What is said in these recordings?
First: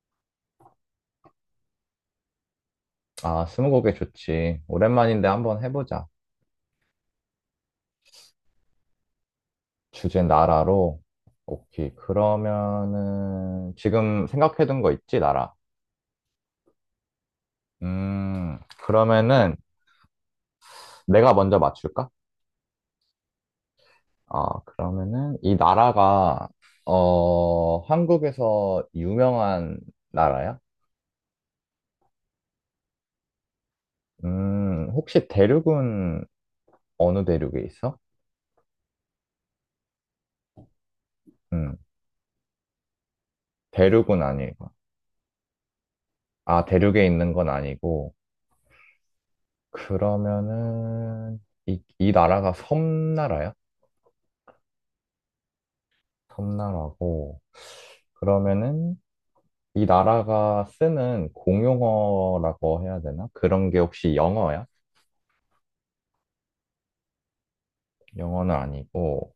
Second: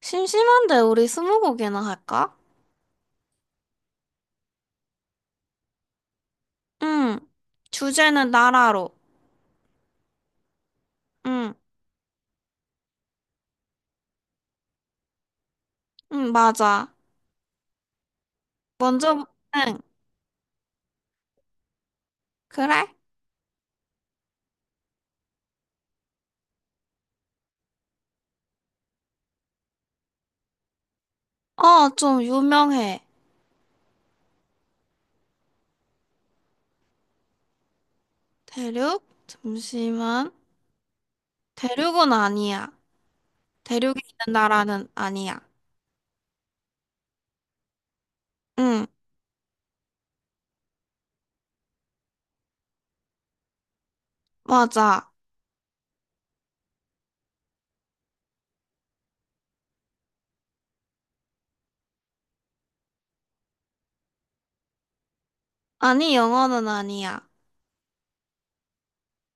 심심한데 우리 스무고개나 할까? 아, 스무고개 좋지. 오랜만인데 한번 해보자. 응. 주제는 나라로. 주제 나라로. 응. 오케이. 그러면은 지금 생각해둔 거 있지, 나라? 응, 맞아. 음, 먼저, 그러면은 응. 내가 먼저 맞출까? 그래? 아, 그러면은 이 나라가 어, 한국에서 유명한 나라야? 어, 좀 유명해. 혹시 대륙은 어느 대륙에 있어? 대륙? 잠시만. 음, 대륙은 아니야. 대륙에 대륙은 있는 아니고. 나라는 아니야. 아, 대륙에 있는 건 아니고. 응, 그러면은 이 나라가 섬나라야? 맞아. 섬나라고. 그러면은 이 나라가 쓰는 공용어라고 해야 되나? 그런 게 혹시 영어야? 아니, 영어는 아니야. 영어는 아니고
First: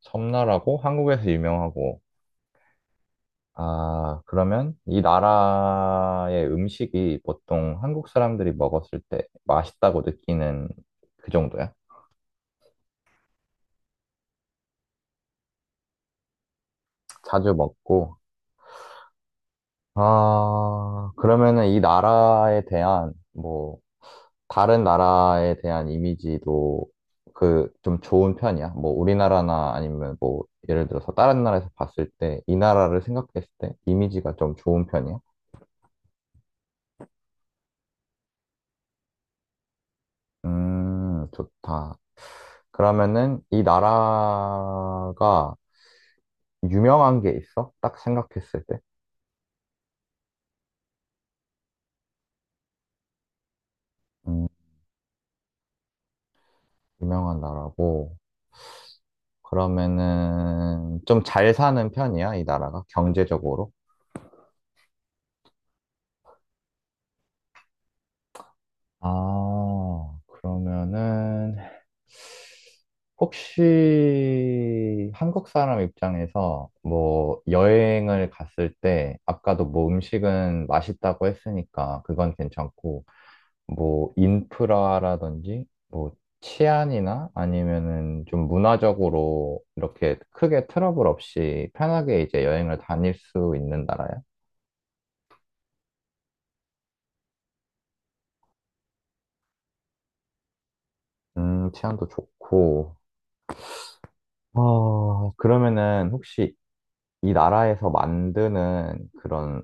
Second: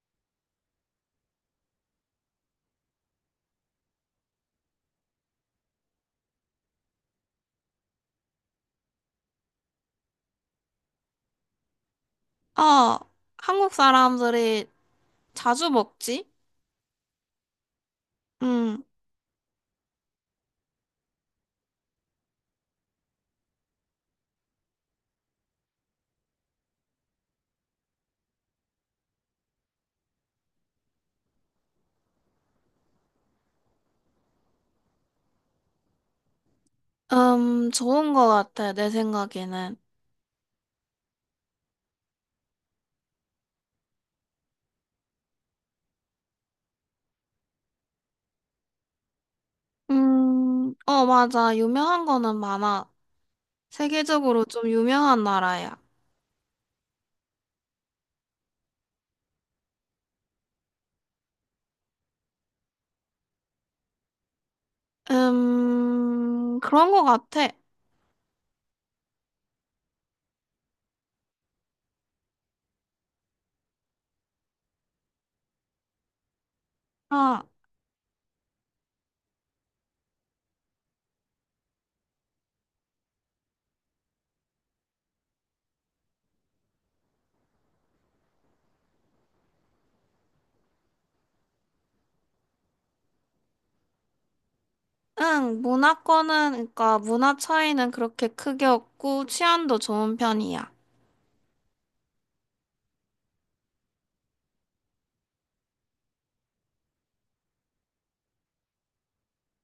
섬나라고 한국에서 유명하고. 아, 그러면 이 나라의 음식이 보통 한국 사람들이 먹었을 때 맛있다고 느끼는 그 정도야? 어, 한국 사람들이 자주 먹지? 자주 먹고. 응. 아, 그러면은 이 나라에 대한 뭐 다른 나라에 대한 이미지도 그 좀 좋은 편이야? 뭐 우리나라나 아니면 뭐 예를 들어서 다른 나라에서 봤을 때 이 나라를 생각했을 때 이미지가 좀 좋은 편이야? 좋은 거 같아, 내 생각에는. 좋다. 그러면은 이 나라가 유명한 게 있어? 딱 생각했을 때? 어, 맞아. 유명한 거는 많아. 세계적으로 음, 좀 유명한 나라야. 유명한 나라고. 그러면은 좀 잘 사는 편이야, 이 나라가 경제적으로? 그런 것 같아. 아, 그러면은 혹시 한국 사람 입장에서 뭐 아, 여행을 갔을 때 아까도 뭐 음식은 맛있다고 했으니까 그건 괜찮고 뭐 인프라라든지 뭐 치안이나 아니면은 좀 문화적으로 이렇게 크게 트러블 없이 편하게 이제 여행을 다닐 수 있는 나라야? 응, 문화권은, 그러니까 문화 차이는 그렇게 크게 없고 취안도 좋은 편이야. 치안도 좋고. 어, 그러면은 혹시 이 나라에서 만드는 그런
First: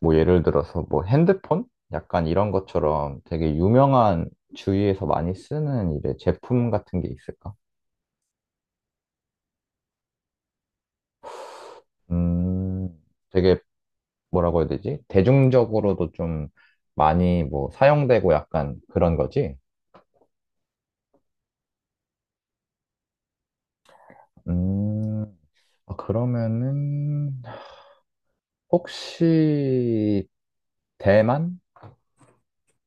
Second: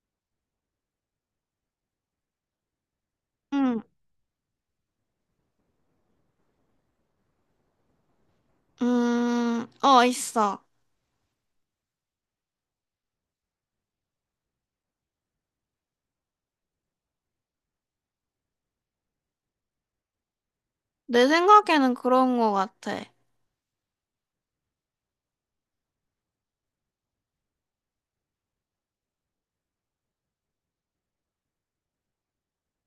뭐 예를 들어서 뭐 핸드폰? 약간 이런 것처럼 되게 응, 유명한 주위에서 많이 쓰는 이제 제품 같은 게 있을까? 어, 있어. 음, 되게 뭐라고 해야 되지? 대중적으로도 좀 많이 뭐 사용되고 약간 그런 거지? 내 생각에는 그런 것 같아. 음, 아, 그러면은 혹시 대만?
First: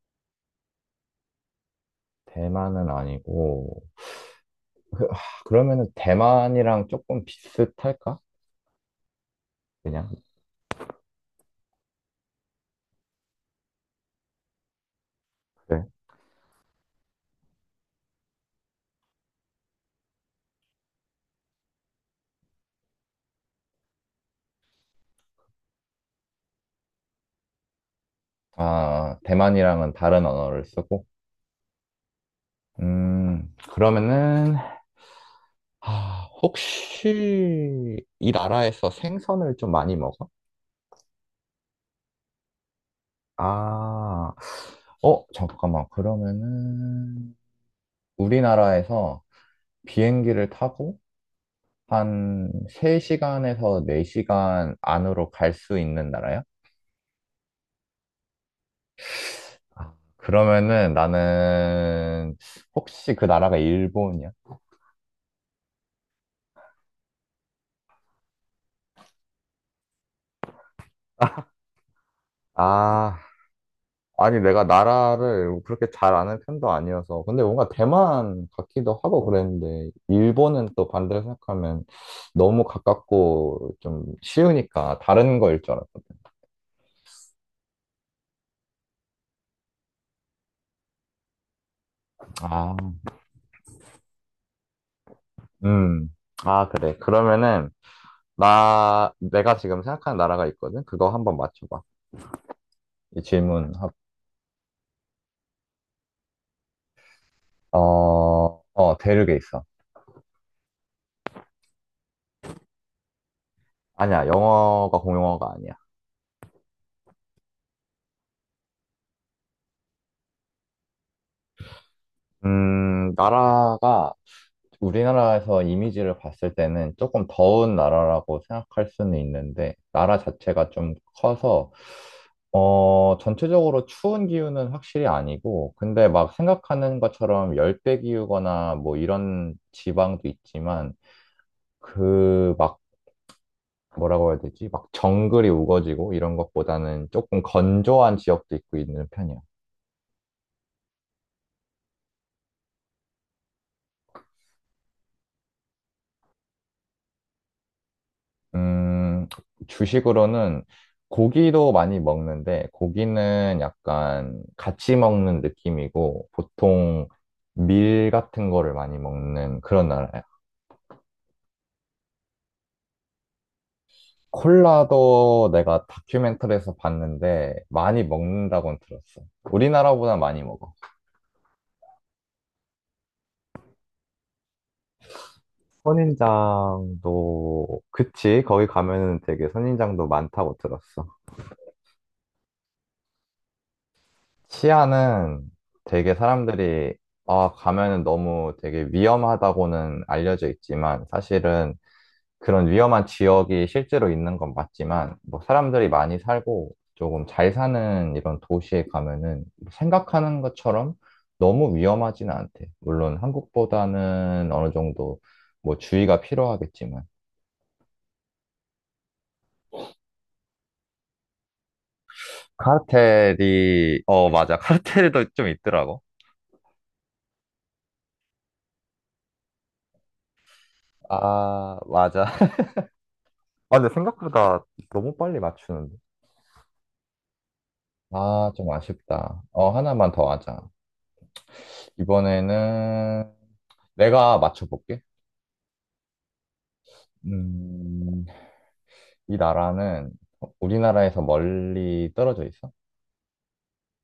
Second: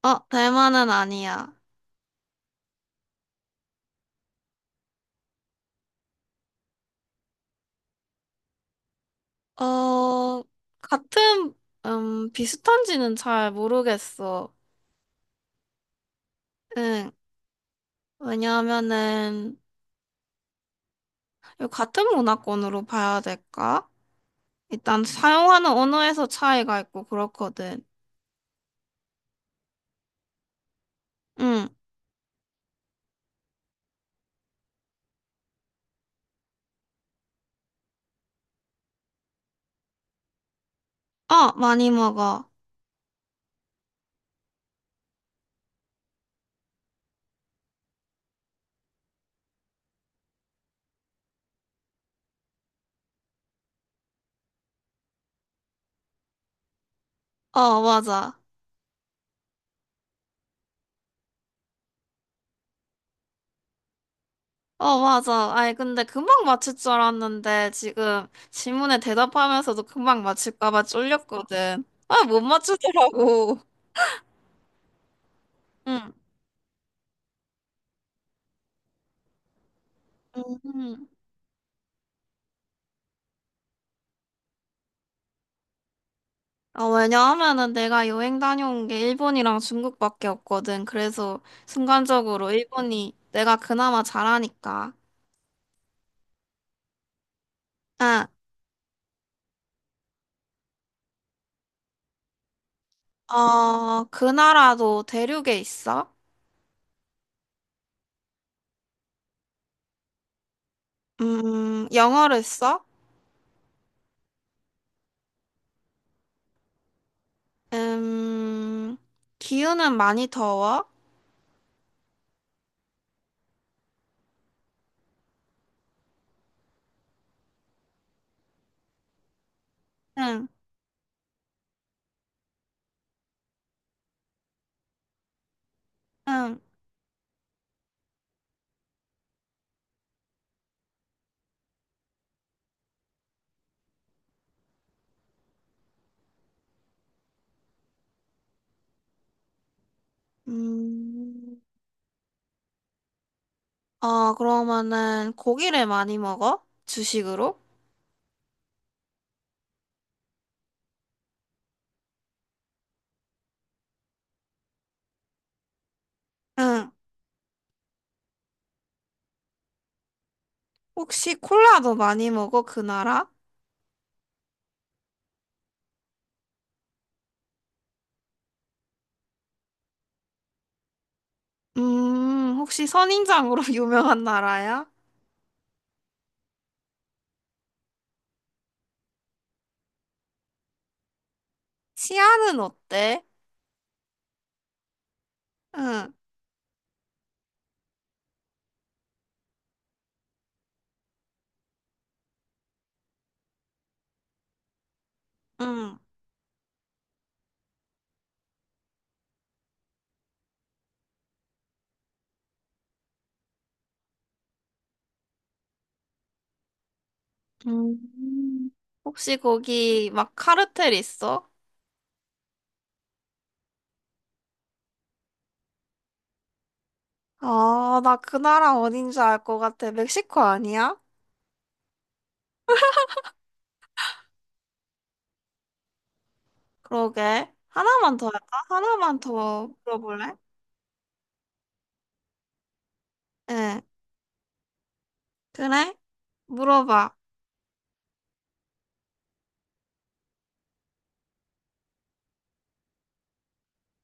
어, 대만은 아니야. 대만은 아니고 아, 그러면은 대만이랑 조금 비슷할까? 그냥 어, 같은, 비슷한지는 잘 모르겠어. 그래. 응, 왜냐하면은, 이거 같은 문화권으로 봐야 될까? 일단 사용하는 언어에서 차이가 있고 그렇거든. 아, 대만이랑은 다른 언어를 쓰고 응. 그러면은, 아, 혹시 이 나라에서 생선을 좀 많이 먹어? 어, 많이 먹어. 아, 어, 잠깐만. 그러면은, 우리나라에서 비행기를 타고 한 3시간에서 4시간 안으로 갈 수 있는 나라야? 어, 맞아. 그러면은 나는, 혹시 그 나라가 일본이야? 어, 맞아. 아이, 근데 금방 맞출 줄 알았는데 지금 질문에 대답하면서도 금방 맞출까 봐 쫄렸거든. 아, 못 아, 맞추더라고. 아니, 내가 나라를 그렇게 응. 잘 아는 편도 아니어서. 근데 뭔가 대만 같기도 하고 그랬는데, 일본은 또 음. 반대로 생각하면 너무 가깝고 좀 쉬우니까 다른 거일 줄 알았거 어, 왜냐하면은 내가 여행 다녀온 게 일본이랑 중국밖에 없거든. 그래서 순간적으로 아, 일본이 내가 그나마 잘하니까. 음. 아, 그래. 그러면은, 응. 내가 지금 생각하는 나라가 있거든? 그거 한번 맞춰봐. 이 질문. 어, 그 나라도 대륙에 있어? 어, 어, 대륙에 있어. 영어를 써? 아니야, 영어가 공용어가 아니야. 음, 기후는 많이 더워? 나라가 우리나라에서 이미지를 봤을 때는 조금 더운 나라라고 생각할 수는 있는데, 나라 응, 자체가 좀 커서, 어, 전체적으로 추운 기후는 확실히 아니고, 근데 막 응. 생각하는 것처럼 열대 기후거나 뭐 이런 지방도 있지만, 그 막 뭐라고 해야 되지? 막 정글이 우거지고 이런 것보다는 조금 건조한 지역도 있고 있는 편이야. 음, 어, 그러면은 고기를 많이 먹어? 주식으로? 음, 주식으로는 고기도 많이 먹는데, 고기는 약간 같이 먹는 느낌이고, 응. 보통 밀 같은 거를 많이 먹는 그런 나라야. 혹시 콜라도 많이 먹어? 그 나라? 콜라도 내가 다큐멘터리에서 봤는데, 많이 먹는다고는 들었어. 우리나라보다 많이 먹어. 혹시 선인장으로 유명한 나라야? 선인장도, 그치? 거기 가면은 되게 선인장도 많다고 들었어. 치안은 어때? 시아는 응, 되게 사람들이 아, 가면은 너무 되게 위험하다고는 알려져 있지만 사실은 그런 위험한 지역이 실제로 있는 건 맞지만 뭐 사람들이 응. 많이 살고 조금 잘 사는 이런 도시에 가면은 뭐 생각하는 것처럼 너무 위험하진 않대. 물론 한국보다는 어느 정도 뭐 주의가 필요하겠지만 음, 혹시 거기 막 카르텔 있어? 카르텔이 어 맞아 카르텔도 좀 있더라고. 아, 나 그 나라 어딘지 알 것 같아. 멕시코 아니야? 아, 맞아. 아, 근데 생각보다 너무 빨리 맞추는데? 그러게. 하나만 더 아, 할까? 좀 하나만 아쉽다. 더 어, 하나만 더 물어볼래? 하자. 이번에는 예. 내가 맞춰볼게. 그래? 물어봐. 음, 이 나라는 우리나라에서 멀리 떨어져 있어?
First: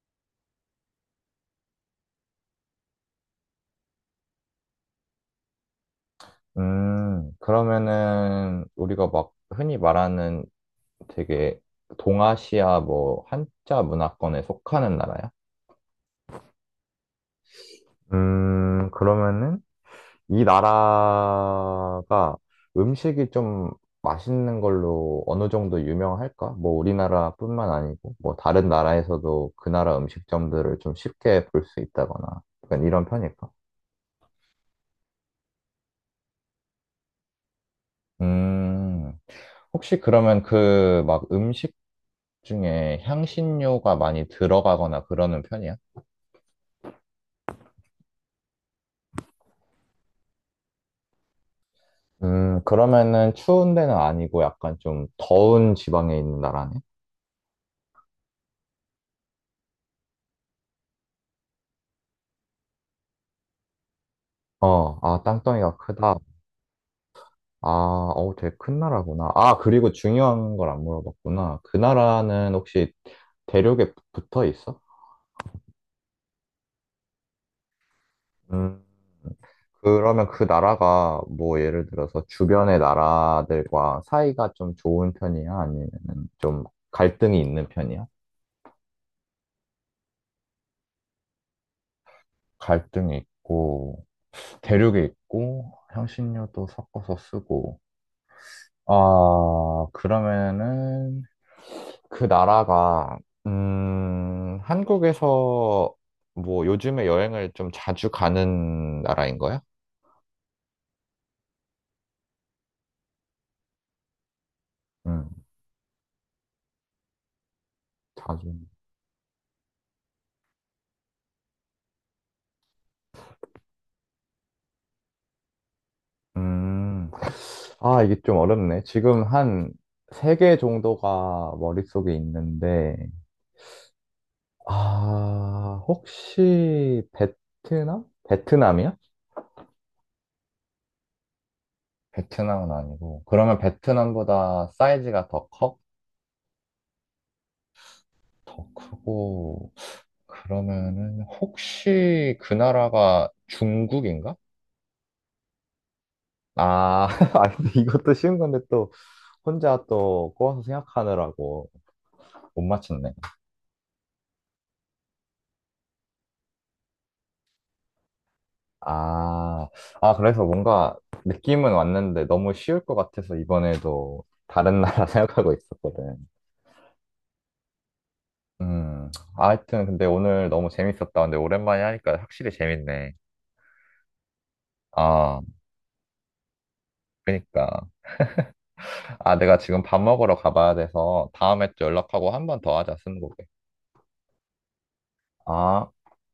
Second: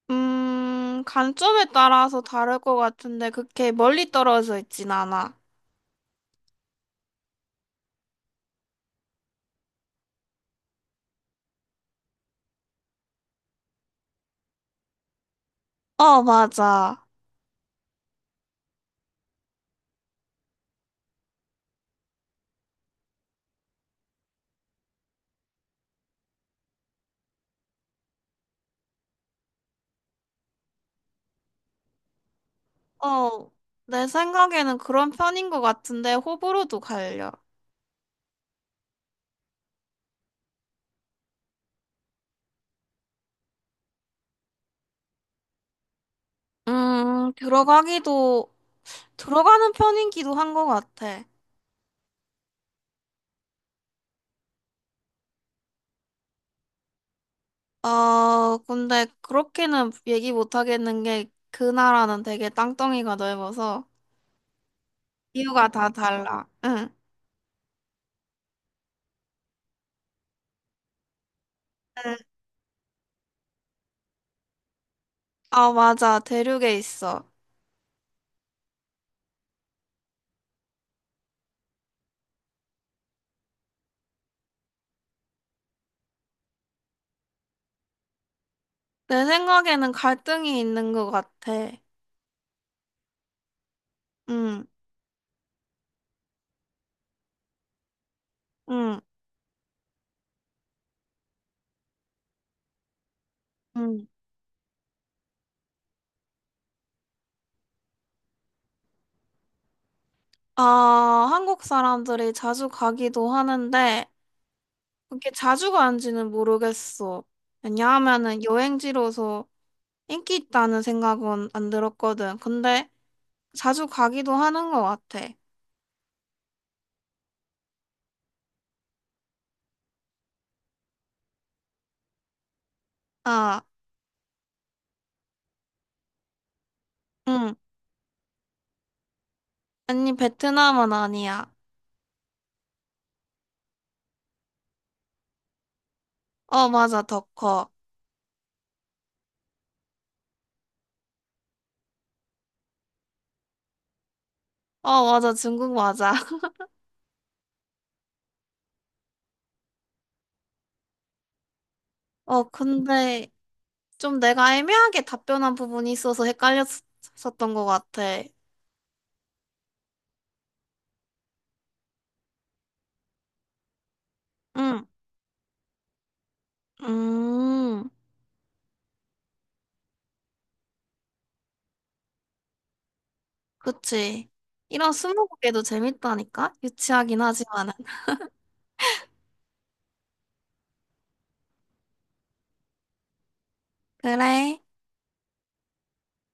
관점에 따라서 다를 것 같은데 그렇게 멀리 떨어져 있진 않아. 그러면은 우리가 막 흔히 말하는 되게 동아시아 뭐 한자 문화권에 속하는 나라야? 어, 맞아. 그러면은 이 나라가 음식이 좀 맛있는 걸로 어느 정도 유명할까? 뭐 우리나라뿐만 아니고 뭐 다른 나라에서도 그 나라 음식점들을 좀 쉽게 볼 수 있다거나 약간 이런 편일까? 어, 내 생각에는 그런 편인 것 같은데 호불호도 갈려. 음, 혹시 그러면 그 막 음식 중에 향신료가 많이 들어가거나 그러는 편이야? 음, 들어가기도, 들어가는 편이기도 한 것 같아. 그러면은 추운 데는 아니고 약간 좀 더운 지방에 있는 나라네? 어, 근데 그렇게는 얘기 못 하겠는 게 그 나라는 되게 땅덩이가 넓어서. 어, 아, 이유가 땅덩이가 다 크다. 달라. 응. 아, 어, 되게 큰 나라구나. 아, 그리고 중요한 걸 안 물어봤구나. 그 응. 나라는 혹시 대륙에 붙어 있어? 아, 맞아. 대륙에 있어. 음, 그러면 그 나라가 뭐 예를 들어서 주변의 나라들과 사이가 좀 좋은 편이야? 아니면 좀 갈등이 있는 편이야? 내 생각에는 갈등이 있는 것 같아. 갈등이 있고, 응, 대륙에 있고, 향신료도 섞어서 쓰고. 응, 아, 그러면은 그 나라가 응. 한국에서 뭐 요즘에 여행을 좀 자주 가는 나라인 거야? 아, 한국 사람들이 자주 가기도 하는데, 그렇게 음, 자주 가는지는 모르겠어. 왜냐하면은 자주. 여행지로서 인기 있다는 생각은 안 들었거든. 근데 자주 가기도 하는 것 같아. 음. 아, 이게 좀 어렵네. 지금 한 세 개 정도가 머릿속에 있는데 아, 아, 혹시 응. 베트남? 베트남이야? 아니, 베트남은 아니야. 베트남은 아니고. 그러면 베트남보다 사이즈가 더 커? 어, 맞아. 더 커. 더 크고, 그러면은, 혹시 그 나라가 중국인가? 어, 맞아. 중국 맞아. 아, 아, 근데 이것도 쉬운 건데 또 혼자 또 꼬아서 생각하느라고 어, 못 맞췄네. 근데 좀 내가 애매하게 답변한 부분이 있어서 헷갈렸었던 것 같아. 아, 아, 그래서 뭔가 느낌은 왔는데 너무 쉬울 것 같아서 이번에도 다른 응, 나라 생각하고 있었거든. 음, 음, 아, 하여튼 근데 오늘 너무 재밌었다. 근데 오랜만에 하니까 확실히 재밌네. 그치. 이런 아, 스무고개도 재밌다니까? 유치하긴 하지만은. 그니까. 아, 내가 지금 밥 먹으러 가봐야 돼서 다음에 또 연락하고 한 번 더 하자, 스무고개. 그래. 아,